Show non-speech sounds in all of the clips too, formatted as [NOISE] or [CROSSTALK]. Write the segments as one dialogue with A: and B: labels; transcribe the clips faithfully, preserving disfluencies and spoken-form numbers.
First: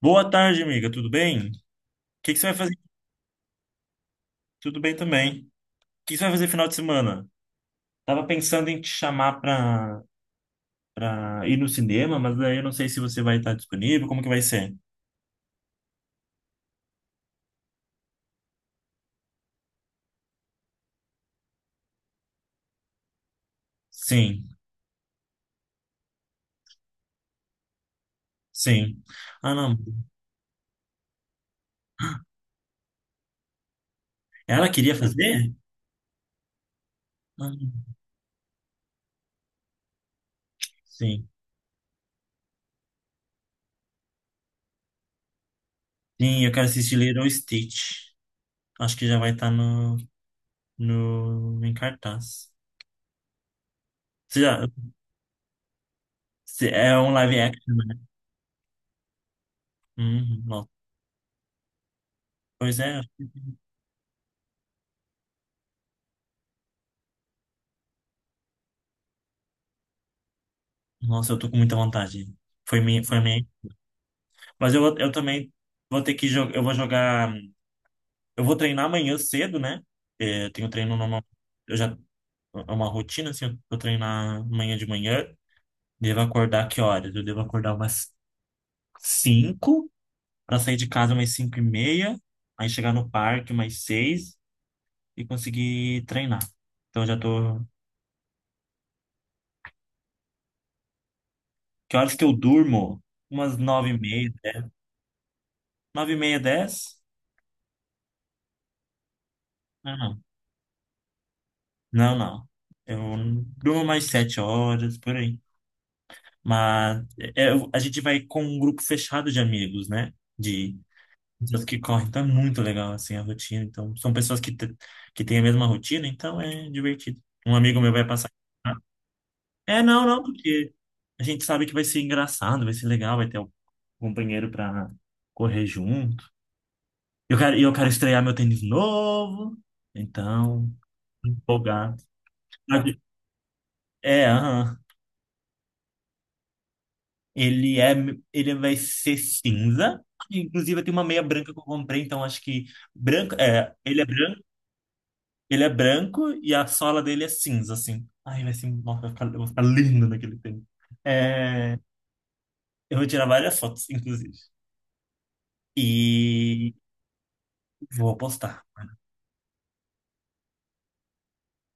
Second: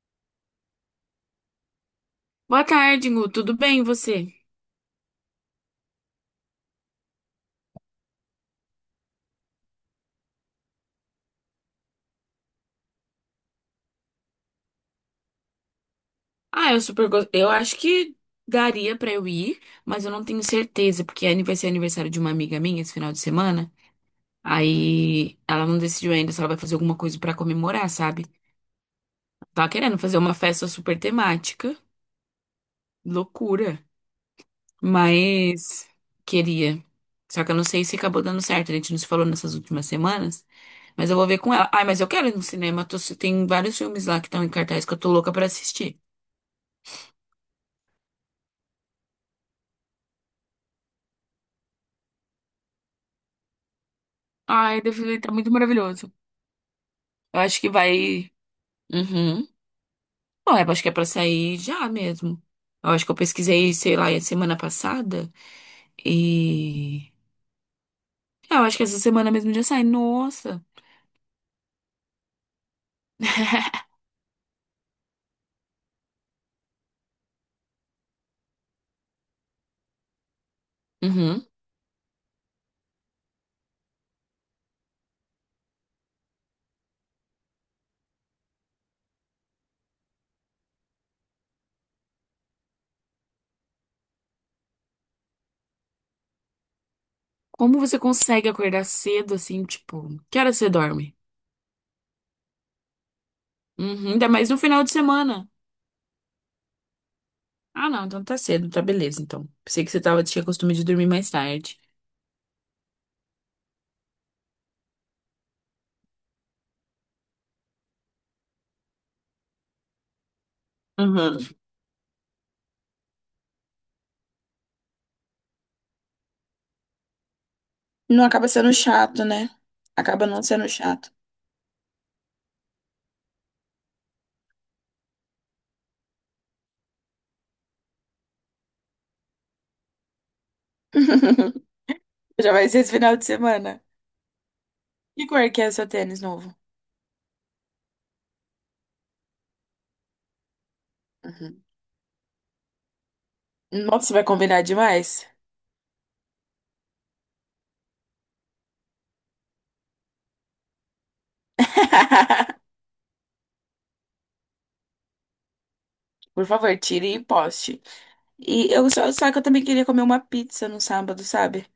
A: Boa tarde, amiga. Tudo bem? O que que você vai
B: Boa
A: fazer?
B: tarde, Gu. Tudo bem, e você?
A: Tudo bem também. O que que você vai fazer final de semana? Tava pensando em te chamar pra, pra ir no cinema, mas daí eu não sei se você vai estar disponível. Como que vai ser?
B: Ah, eu super gosto. Eu acho que daria pra eu ir, mas eu não tenho certeza, porque ani- vai ser aniversário de uma amiga minha esse final de semana.
A: Sim,
B: Aí ela não decidiu ainda se ela vai fazer alguma coisa pra comemorar, sabe?
A: sim. Ah,
B: Tava
A: não.
B: querendo fazer uma festa super temática, loucura,
A: Ela queria fazer?
B: mas queria. Só que
A: Ah,
B: eu não sei se acabou dando certo. A gente não se falou nessas últimas semanas, mas eu vou
A: sim.
B: ver com ela. Ai, mas eu quero ir no cinema. tô- Tem vários filmes lá que estão em cartaz que eu tô louca pra assistir.
A: Sim, eu quero assistir Lilo Stitch. Acho que já vai estar no, no, em cartaz. Você já,
B: Ai, deve estar muito maravilhoso.
A: se- é um live
B: Eu acho que
A: action, né?
B: vai. Uhum.
A: Uhum,
B: Bom,
A: nossa.
B: eu acho que é pra sair já mesmo.
A: Pois
B: Eu
A: é.
B: acho que eu pesquisei, sei lá, semana passada. E. É, eu acho que essa semana mesmo já sai. Nossa.
A: Nossa, eu tô com muita vontade. Foi minha, foi minha Mas eu, vou- eu também vou ter que jogar. Eu vou jogar. Eu vou treinar amanhã cedo, né? É, eu tenho treino normal.
B: Uhum.
A: Eu já. É uma rotina, assim. Eu vou treinar amanhã de manhã. Devo acordar que horas? Eu devo acordar umas cinco para sair de casa umas cinco e meia. Aí chegar no parque umas seis e conseguir treinar. Então eu já tô.
B: Como você consegue acordar cedo assim, tipo, que hora você dorme?
A: Que horas que eu durmo? Umas nove e
B: Uhum, ainda
A: meia,
B: mais no
A: dez.
B: final de semana.
A: nove e meia, dez
B: Ah, não, então tá cedo, tá beleza, então. Pensei que
A: Não,
B: você
A: não.
B: tava, tinha costume de dormir mais tarde.
A: Não, não. Eu durmo mais sete horas, por aí. Mas é- é- a gente vai com um grupo fechado de amigos, né? De
B: Uhum.
A: pessoas que correm. Então é muito legal, assim, a rotina. Então, são pessoas que, te- que têm a mesma rotina, então é divertido. Um amigo meu vai
B: Não
A: passar.
B: acaba sendo chato, né?
A: É, não, não,
B: Acaba não sendo
A: porque
B: chato.
A: a gente sabe que vai ser engraçado, vai ser legal, vai ter um companheiro pra correr junto. Eu quero, e eu quero estrear meu tênis novo, então,
B: [LAUGHS]
A: empolgado.
B: Já vai ser esse
A: Sabe?
B: final de semana.
A: É, aham.
B: Que cor que é o seu tênis novo?
A: Ele é, ele vai ser cinza. Inclusive, eu tenho uma meia branca que
B: Uhum.
A: eu comprei, então acho que branco, é, ele é
B: Nossa, vai
A: branco,
B: combinar demais.
A: ele é branco e a sola dele é cinza, assim. Ai, vai ser, nossa, vai ficar, eu vou ficar lindo naquele tempo. É,
B: [LAUGHS]
A: eu vou tirar várias fotos, inclusive.
B: Por
A: E
B: favor, tire e poste.
A: vou postar.
B: E eu só, só que eu também queria comer uma pizza no sábado, sabe?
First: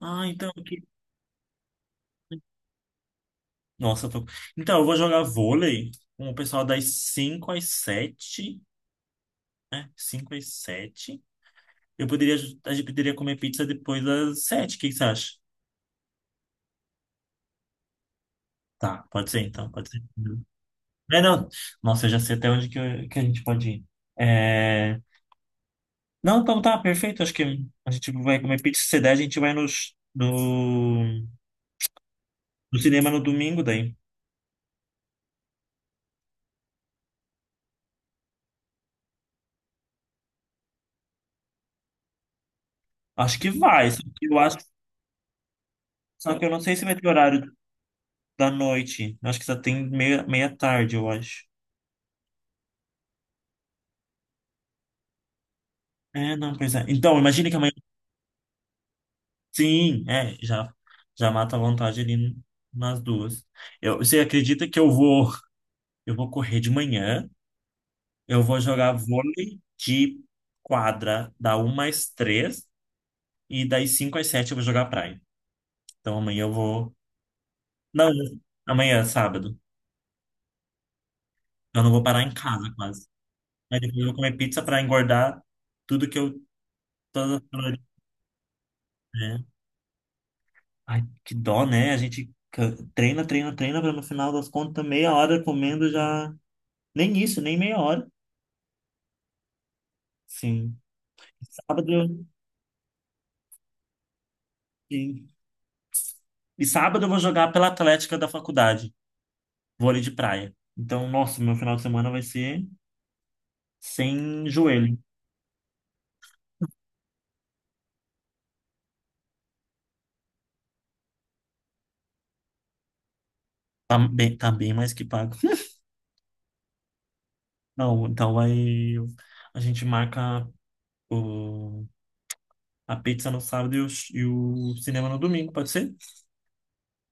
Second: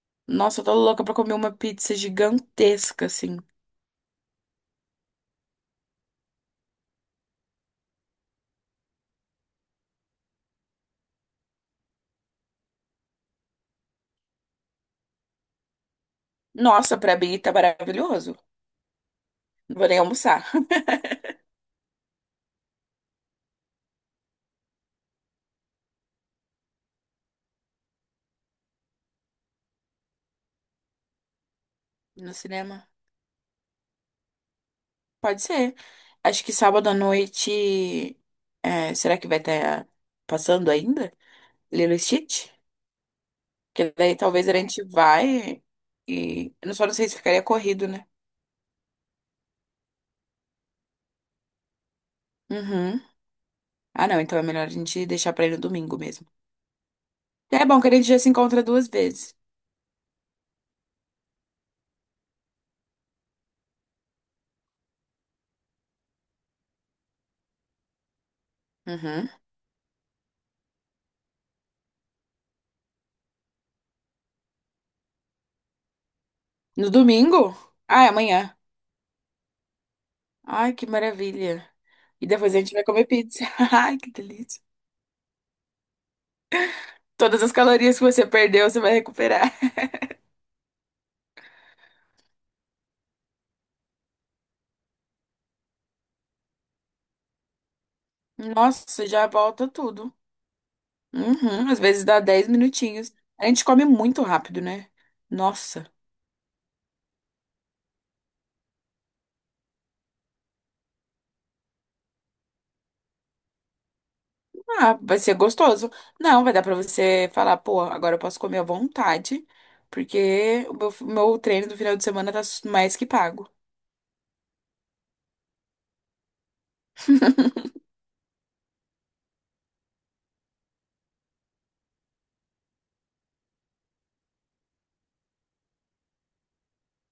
A: Ah, então
B: Nossa, eu tô
A: que
B: louca pra comer uma pizza gigantesca, assim.
A: Nossa, eu tô... Então, eu vou jogar vôlei com o pessoal das cinco às sete. Né? Cinco às sete. Eu poderia, a gente poderia comer pizza depois das sete. O que que você acha?
B: Nossa, pra mim tá maravilhoso.
A: Tá, pode ser então,
B: Não
A: pode
B: vou nem
A: ser.
B: almoçar. [LAUGHS]
A: É, não, nossa, eu já sei até onde que, eu- que a gente pode ir. É... Não, então tá, perfeito. Acho que a gente vai comer pizza. Se der, a gente vai nos, do,
B: No
A: do
B: cinema?
A: cinema no domingo daí.
B: Pode ser. Acho que sábado à noite. É, será que vai estar passando ainda? Lilo e Stitch?
A: Acho que vai,
B: Que
A: só
B: daí
A: que eu
B: talvez a
A: acho,
B: gente vai
A: só que eu
B: e.
A: não
B: Eu
A: sei se
B: só
A: vai
B: não
A: ter
B: sei se ficaria
A: horário
B: corrido, né?
A: da noite. Eu acho que só tem meia, meia tarde, eu acho.
B: Uhum. Ah, não, então é melhor a gente deixar pra ir no domingo mesmo.
A: É, não, pois é. Então, imagine que
B: É
A: amanhã.
B: bom que a gente já se encontra duas vezes.
A: Sim, é, já, já mata a vontade ali nas duas. Eu, você acredita que eu vou, eu vou correr de manhã? Eu vou jogar
B: Uhum.
A: vôlei de quadra da uma às três e das cinco às sete eu vou jogar praia. Então amanhã eu
B: No
A: vou.
B: domingo? Ah, é
A: Não,
B: amanhã.
A: amanhã, é sábado.
B: Ai, que maravilha.
A: Eu não vou parar
B: E
A: em
B: depois a
A: casa
B: gente vai comer
A: quase.
B: pizza. [LAUGHS]
A: Aí
B: Ai,
A: depois eu
B: que
A: vou comer
B: delícia.
A: pizza pra engordar tudo que eu. Todas
B: Todas
A: as
B: as
A: calorias,
B: calorias que você perdeu, você vai
A: né?
B: recuperar.
A: Ai, que dó, né? A gente ca- treina, treina, treina pra no final das contas, meia hora comendo já. Nem isso, nem meia hora.
B: Nossa, já volta tudo.
A: Sim.
B: Uhum. Às
A: Sábado
B: vezes dá
A: eu.
B: dez minutinhos. A gente come muito rápido, né?
A: Sim.
B: Nossa.
A: E sábado eu vou jogar pela Atlética da faculdade. Vôlei de praia. Então, nossa, meu final de semana vai ser sem joelho.
B: Ah, vai ser gostoso. Não, vai dar pra você falar, pô, agora eu posso comer à vontade, porque o meu, meu treino do final de semana tá mais que pago.
A: Tá bem, tá bem mais que pago. [LAUGHS] Não, então vai. A gente marca o, a pizza no sábado e o, e o cinema no domingo, pode ser?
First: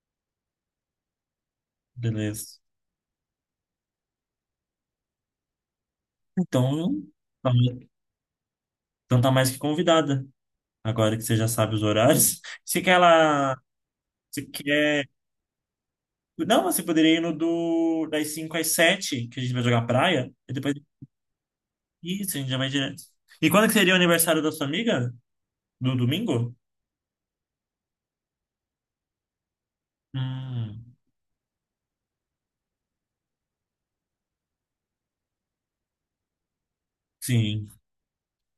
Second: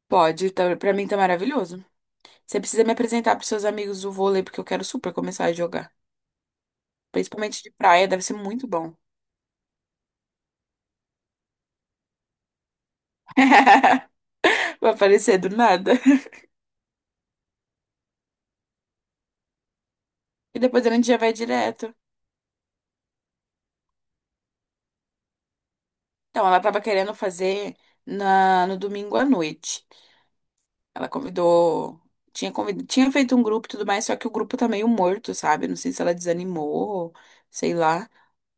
B: Pode, tá, pra mim tá maravilhoso.
A: Beleza.
B: Você precisa me apresentar pros seus amigos do vôlei, porque eu quero super começar a jogar.
A: Então, tá-
B: Principalmente de praia, deve ser muito bom.
A: então tá mais que convidada. Agora que você já sabe os horários. [LAUGHS] Se quer ela.
B: [LAUGHS]
A: Se
B: Vai
A: quer.
B: aparecer do nada.
A: Não, você poderia ir no do, das cinco às sete que a gente vai jogar praia. E
B: E
A: depois.
B: depois a gente já vai direto.
A: Isso, a gente já vai direto. E quando que seria o aniversário da sua amiga? Do
B: Então,
A: domingo?
B: ela tava querendo fazer na, no domingo à noite.
A: Hum,
B: Ela convidou. Tinha, convid... tinha feito um grupo e tudo mais, só que o grupo tá meio morto, sabe? Não sei se ela desanimou,
A: sim,
B: sei lá.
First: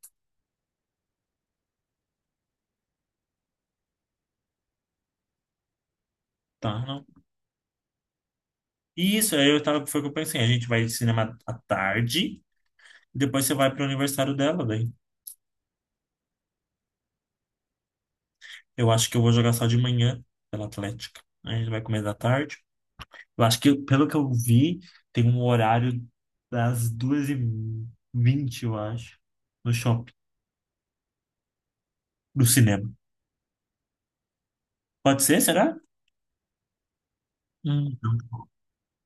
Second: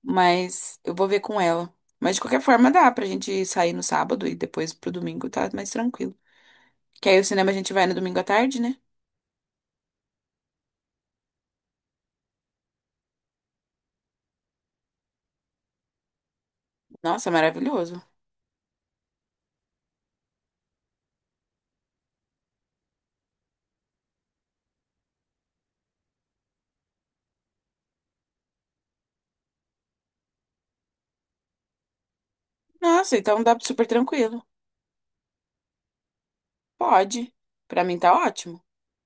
B: Mas eu vou ver com ela. Mas de qualquer forma dá pra gente sair no sábado e depois pro domingo tá mais tranquilo.
A: tá, não.
B: Que aí o cinema a gente vai no domingo à tarde, né?
A: E Isso, aí eu tava, foi o que eu pensei, a gente vai de cinema à tarde, depois você vai pro aniversário dela, daí.
B: Nossa, maravilhoso.
A: Eu acho que eu vou jogar só de manhã pela Atlética. Aí a gente vai comer da tarde. Eu acho que, pelo que eu vi, tem um horário das duas e vinte eu acho, no shopping, do cinema.
B: Nossa, então dá super tranquilo.
A: Pode ser, será?
B: Pode. Pra
A: Hum,
B: mim tá
A: não.
B: ótimo.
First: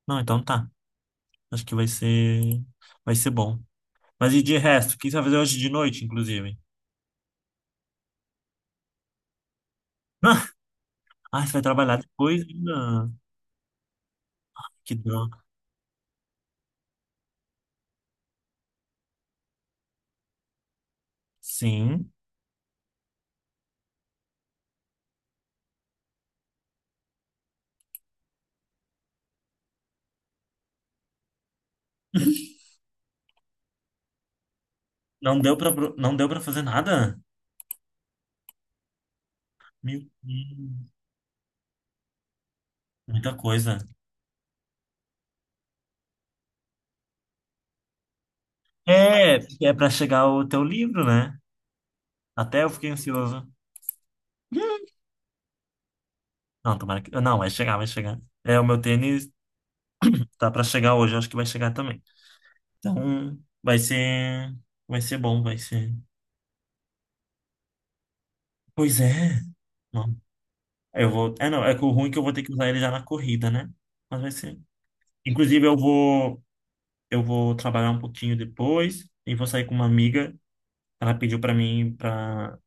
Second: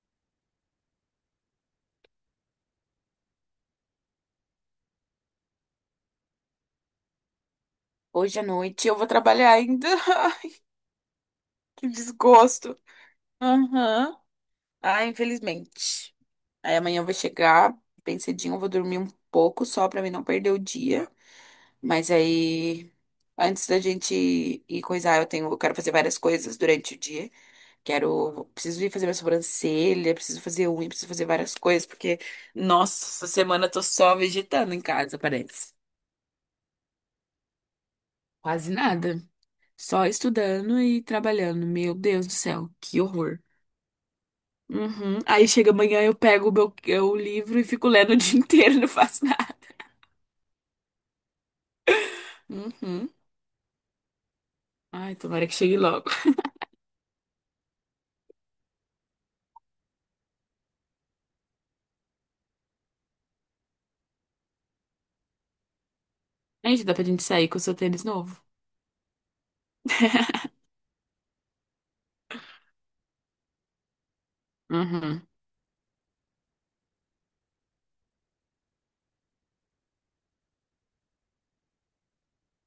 A: Não, então tá. Acho que vai ser, vai ser bom. Mas e de resto, o que você vai fazer hoje de noite, inclusive?
B: Hoje à noite eu vou trabalhar ainda.
A: [LAUGHS]
B: [LAUGHS]
A: Ah, você vai
B: Que
A: trabalhar depois?
B: desgosto.
A: Ainda?
B: Aham.
A: Que
B: Ah,
A: dó.
B: infelizmente. Aí amanhã eu vou chegar bem cedinho, eu vou dormir um pouco só pra mim não perder o dia. Mas
A: Sim.
B: aí, antes da gente ir coisar, eu tenho, eu quero fazer várias coisas durante o dia. Quero, preciso ir fazer minha sobrancelha, preciso fazer unha, preciso fazer várias coisas, porque, nossa, essa semana eu tô só vegetando em casa,
A: Não deu pra,
B: parece.
A: não deu pra fazer nada?
B: Quase nada.
A: Meu
B: Só estudando
A: Deus.
B: e trabalhando. Meu Deus do céu, que
A: Muita
B: horror.
A: coisa.
B: Uhum. Aí chega amanhã, eu pego o meu, o livro e fico lendo o dia [LAUGHS] inteiro, não faço
A: É,
B: nada.
A: porque é pra chegar o teu livro, né? Até eu fiquei
B: Uhum.
A: ansioso.
B: Ai, tomara que chegue logo.
A: Não, tomara que. Não, vai chegar, vai chegar. É, o meu tênis tá pra chegar hoje, eu acho que vai chegar também. Então, vai ser. Vai ser bom, vai ser.
B: Ai, gente, dá pra gente sair com o seu tênis novo.
A: Pois é. Não, eu vou. É, não, é que o ruim é que eu vou ter que usar ele já na corrida, né? Mas vai ser.
B: Uhum,
A: Inclusive, eu vou. Eu vou trabalhar um pouquinho depois e vou sair com uma amiga. Ela pediu para mim para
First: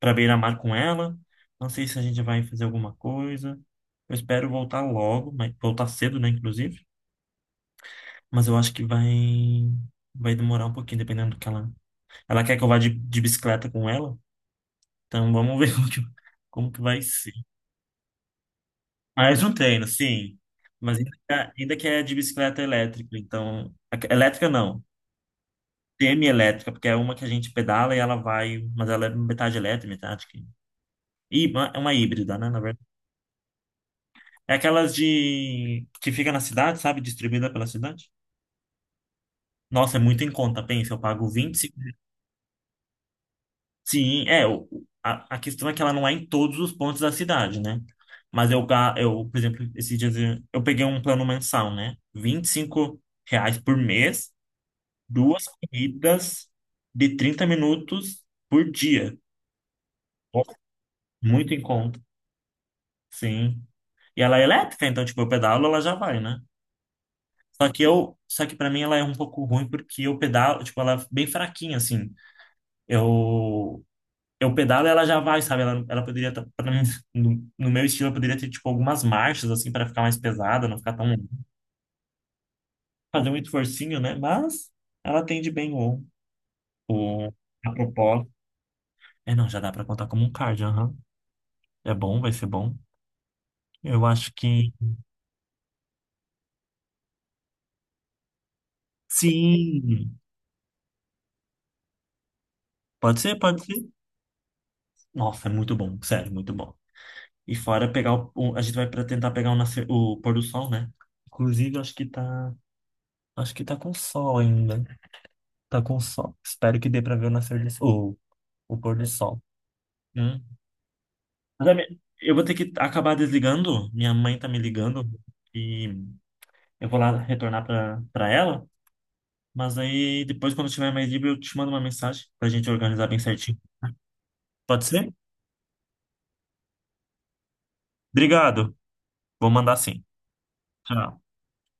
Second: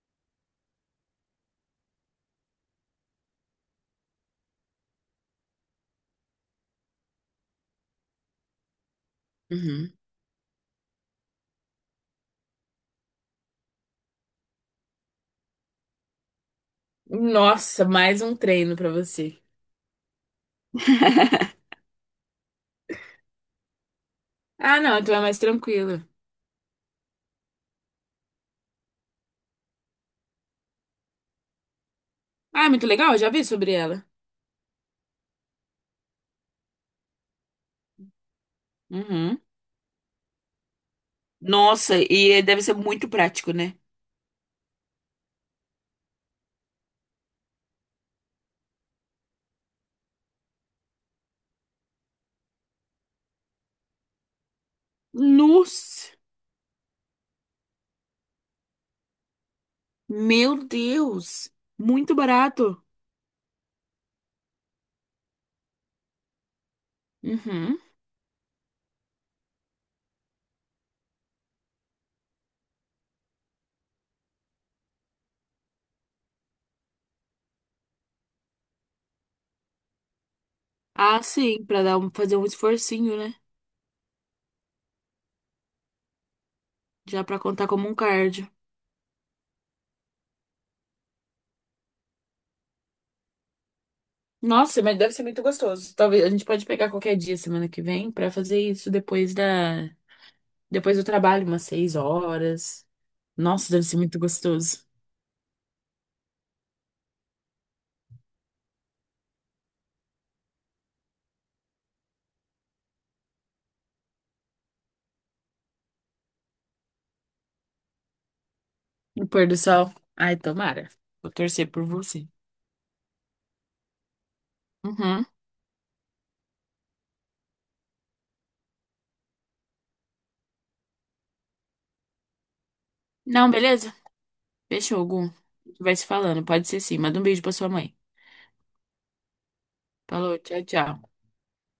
A: para beira-mar com ela. Não sei se a gente vai fazer alguma coisa. Eu espero voltar logo, mas voltar cedo, né, inclusive. Mas eu acho que vai
B: uhum.
A: vai demorar um pouquinho, dependendo do que ela. Ela quer que eu vá de, de bicicleta com ela. Então vamos [LAUGHS] ver como que, como que vai ser.
B: Nossa, mais um treino pra você.
A: Mais um treino, sim. Mas ainda, ainda que é de bicicleta elétrica, então. a- Elétrica
B: Ah,
A: não.
B: não, então é mais tranquila.
A: Semi-elétrica, porque é uma que a gente pedala e ela vai, mas ela é metade elétrica, metade que... Hí- É uma híbrida, né, na
B: Ah, é
A: verdade.
B: muito legal, eu já vi sobre ela.
A: É aquelas de... que fica na cidade, sabe? Distribuída pela cidade.
B: Uhum.
A: Nossa, é muito em conta, pensa, eu pago vinte e cinco...
B: Nossa, e deve ser muito prático, né?
A: Sim, é, o- o- a, a questão é que ela não é em todos os pontos da cidade, né? Mas eu, ga- eu, por exemplo, esses dias eu eu peguei um plano mensal, né? Vinte e cinco reais por mês, duas
B: Nossa,
A: corridas de trinta minutos por dia. Nossa,
B: meu Deus,
A: muito em conta.
B: muito barato.
A: Sim. E ela é elétrica, então, tipo, eu pedalo, ela já vai, né? Só
B: Uhum.
A: que eu, só que para mim ela é um pouco ruim porque eu pedalo, tipo, ela é bem fraquinha, assim. Eu, eu pedalo e ela já vai, sabe? Ela, ela poderia, tá- pra mim, no, no meu estilo, eu poderia ter, tipo, algumas marchas, assim, para ficar mais pesada, não ficar tão,
B: Ah, sim, pra dar um, fazer um esforcinho,
A: fazer
B: né?
A: muito forcinho, né? Mas ela atende bem o,
B: Já
A: o,
B: pra contar
A: a
B: como um
A: propósito.
B: cardio.
A: É, não, já dá pra contar como um cardio, aham. É bom, vai ser bom. Eu acho que,
B: Nossa, mas deve ser muito gostoso. Talvez a gente pode pegar qualquer dia semana que vem pra fazer isso depois da.
A: sim,
B: Depois eu trabalho umas seis horas.
A: pode ser, pode
B: Nossa, deve
A: ser.
B: ser muito gostoso.
A: Nossa, é muito bom, sério, muito bom. E fora pegar o, o- a gente vai para tentar pegar o, nascer, o pôr do sol, né? Inclusive, acho que tá, acho que tá com sol ainda. Tá com sol. Espero que dê para ver o nascer do sol, o o pôr do
B: O
A: sol.
B: pôr do sol. Ai,
A: Hum.
B: tomara. Vou
A: Mas,
B: torcer por
A: ami-
B: você.
A: Eu vou ter que acabar desligando. Minha mãe tá me ligando
B: Uhum.
A: e eu vou lá retornar para para ela. Mas aí depois, quando eu tiver mais livre, eu te mando uma mensagem pra gente organizar bem
B: Não,
A: certinho.
B: beleza?
A: Pode
B: Fechou,
A: ser?
B: Gu. A gente vai se falando. Pode ser sim. Manda um beijo pra sua mãe.
A: Obrigado. Vou mandar sim.
B: Falou, tchau, tchau.
A: Tchau.